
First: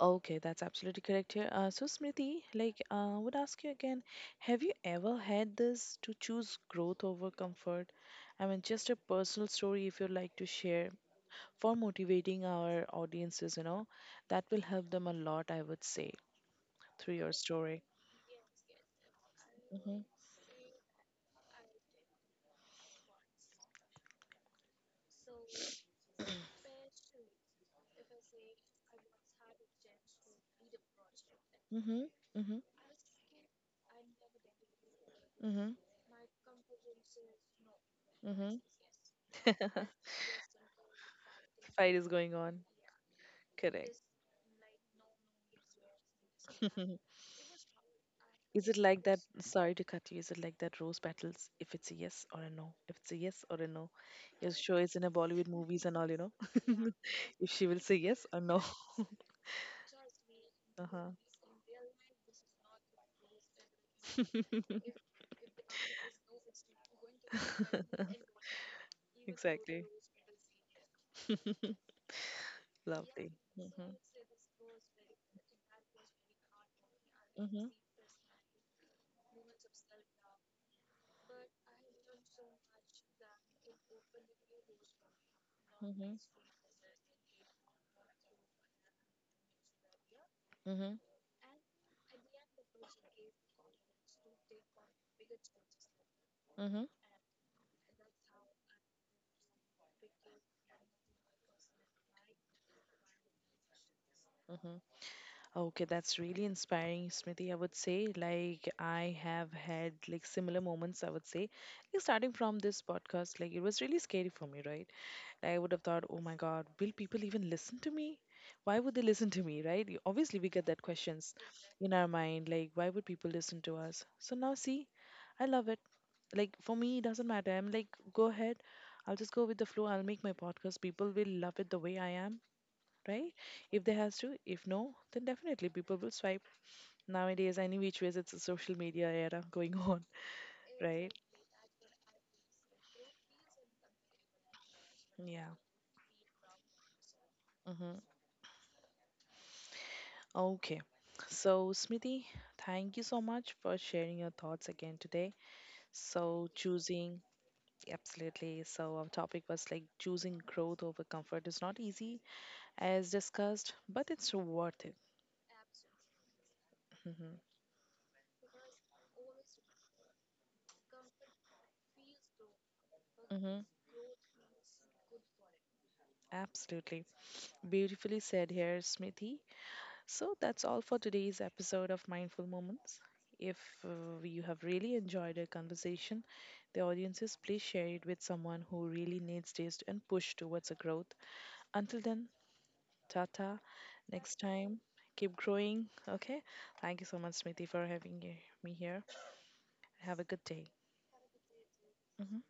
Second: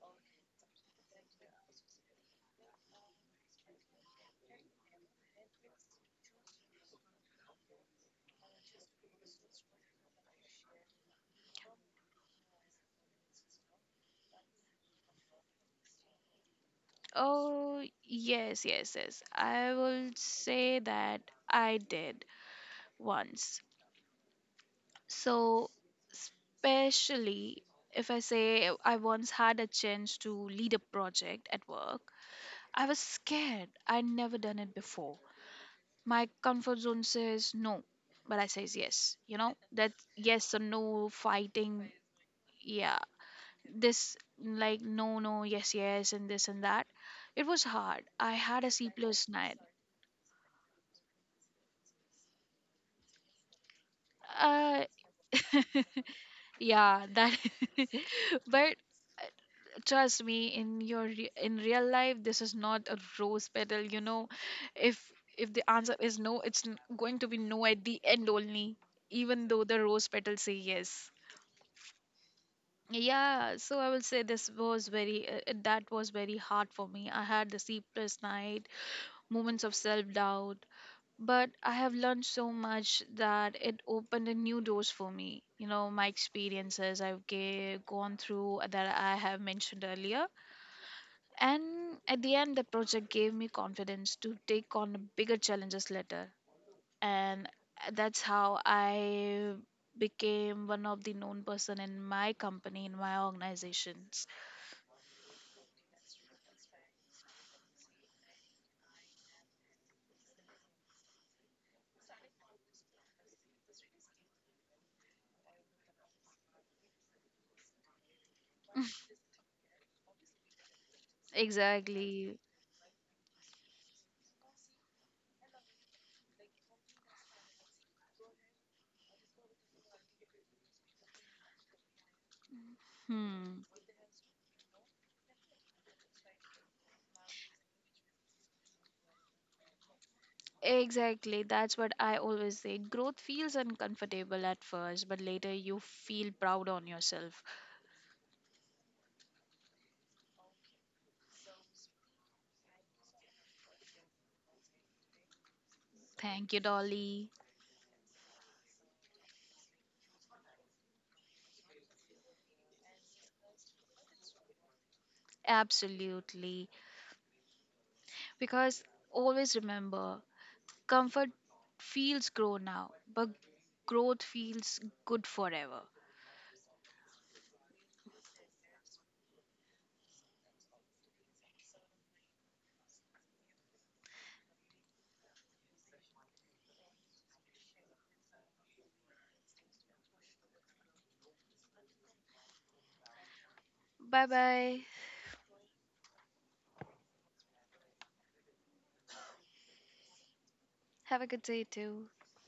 [SPEAKER 1] Okay, that's absolutely correct here. So, Smriti, like, would ask you again, have you ever had this to choose growth over comfort? I mean, just a personal story if you'd like to share for motivating our audiences, that will help them a lot, I would say, through your story.
[SPEAKER 2] Oh, yes, yes, yes. I will say that I did once. So, especially if I say I once had a chance to lead a project at
[SPEAKER 1] Mm-hmm,
[SPEAKER 2] work,
[SPEAKER 1] mm-hmm,
[SPEAKER 2] I was scared. I'd never done it before.
[SPEAKER 1] mm-hmm,
[SPEAKER 2] My comfort zone says no, but I
[SPEAKER 1] mm-hmm.
[SPEAKER 2] says yes. You know,
[SPEAKER 1] <laughs>
[SPEAKER 2] that yes or no fighting.
[SPEAKER 1] Fight is going on.
[SPEAKER 2] Yeah,
[SPEAKER 1] Correct.
[SPEAKER 2] this like no, no, yes, yes, and this and that.
[SPEAKER 1] <laughs>
[SPEAKER 2] It was hard. I had
[SPEAKER 1] Is
[SPEAKER 2] a
[SPEAKER 1] it
[SPEAKER 2] C
[SPEAKER 1] like that?
[SPEAKER 2] plus nine.
[SPEAKER 1] Sorry to cut you. Is it like that rose battles? If it's a yes or a no. If it's a yes or a no. Your show
[SPEAKER 2] Uh,
[SPEAKER 1] is in a Bollywood movies and all, you know.
[SPEAKER 2] <laughs>
[SPEAKER 1] <laughs>
[SPEAKER 2] yeah, that.
[SPEAKER 1] If she will say
[SPEAKER 2] <laughs>
[SPEAKER 1] yes or no. <laughs>
[SPEAKER 2] But trust me, in
[SPEAKER 1] Uh
[SPEAKER 2] your
[SPEAKER 1] huh.
[SPEAKER 2] in real life this is not a rose petal, you know? if if the answer is no, it's going to be no at the end only,
[SPEAKER 1] <laughs>
[SPEAKER 2] even though the
[SPEAKER 1] Exactly.
[SPEAKER 2] rose petals say yes.
[SPEAKER 1] <laughs> Lovely.
[SPEAKER 2] Yeah, so I
[SPEAKER 1] Mm-hmm.
[SPEAKER 2] will say this was very that was very hard for me, I had the
[SPEAKER 1] Mm-hmm.
[SPEAKER 2] sleepless night, moments of self doubt, but I have learned so much that it opened a new doors for me, you know, my
[SPEAKER 1] Mhm.
[SPEAKER 2] experiences I've gone through, that I have mentioned earlier.
[SPEAKER 1] Mhm.
[SPEAKER 2] And at the end, the project gave me confidence to take on bigger challenges later.
[SPEAKER 1] Mhm.
[SPEAKER 2] And that's how I became one of the known person in my company, in my organizations.
[SPEAKER 1] Okay, that's really inspiring, Smriti. I would say, like, I have had like similar moments. I would say, like, starting from this podcast, like, it was really scary for me, right? Like, I would have thought, oh my God, will people even listen to me? Why would they
[SPEAKER 2] <laughs>
[SPEAKER 1] listen to me, right? Obviously, we get that questions in our
[SPEAKER 2] Exactly.
[SPEAKER 1] mind, like, why would people listen to us? So now, see, I love it. Like for me it doesn't matter. I'm like, go ahead, I'll just go with the flow. I'll make my podcast, people will love it the way I am, right?
[SPEAKER 2] Hmm.
[SPEAKER 1] If they has to. If no, then definitely people will swipe nowadays, any which ways, it's a social media era going on. <laughs> Right,
[SPEAKER 2] Exactly. That's what I always say. Growth feels uncomfortable at first, but later
[SPEAKER 1] yeah.
[SPEAKER 2] you feel proud on yourself.
[SPEAKER 1] Mm-hmm. Okay, so Smithy, thank you so much for sharing your thoughts again today. So
[SPEAKER 2] Thank you,
[SPEAKER 1] choosing.
[SPEAKER 2] Dolly.
[SPEAKER 1] Absolutely. So our topic was, like, choosing growth over comfort is not easy, as discussed, but it's worth it.
[SPEAKER 2] Absolutely. Because always remember, comfort feels grow now, but
[SPEAKER 1] Hmm.
[SPEAKER 2] growth feels good forever.
[SPEAKER 1] Absolutely. Beautifully said here, Smithy. So that's all for today's episode of Mindful Moments. If you have really enjoyed our conversation, the audiences, please share it with someone who really needs this and push towards a growth. Until then, tata.
[SPEAKER 2] Bye
[SPEAKER 1] Next time,
[SPEAKER 2] bye.
[SPEAKER 1] keep growing. Okay. Thank you so much, Smriti, for having me here. Have a good day.
[SPEAKER 2] Have a good day too.
[SPEAKER 1] Mhm.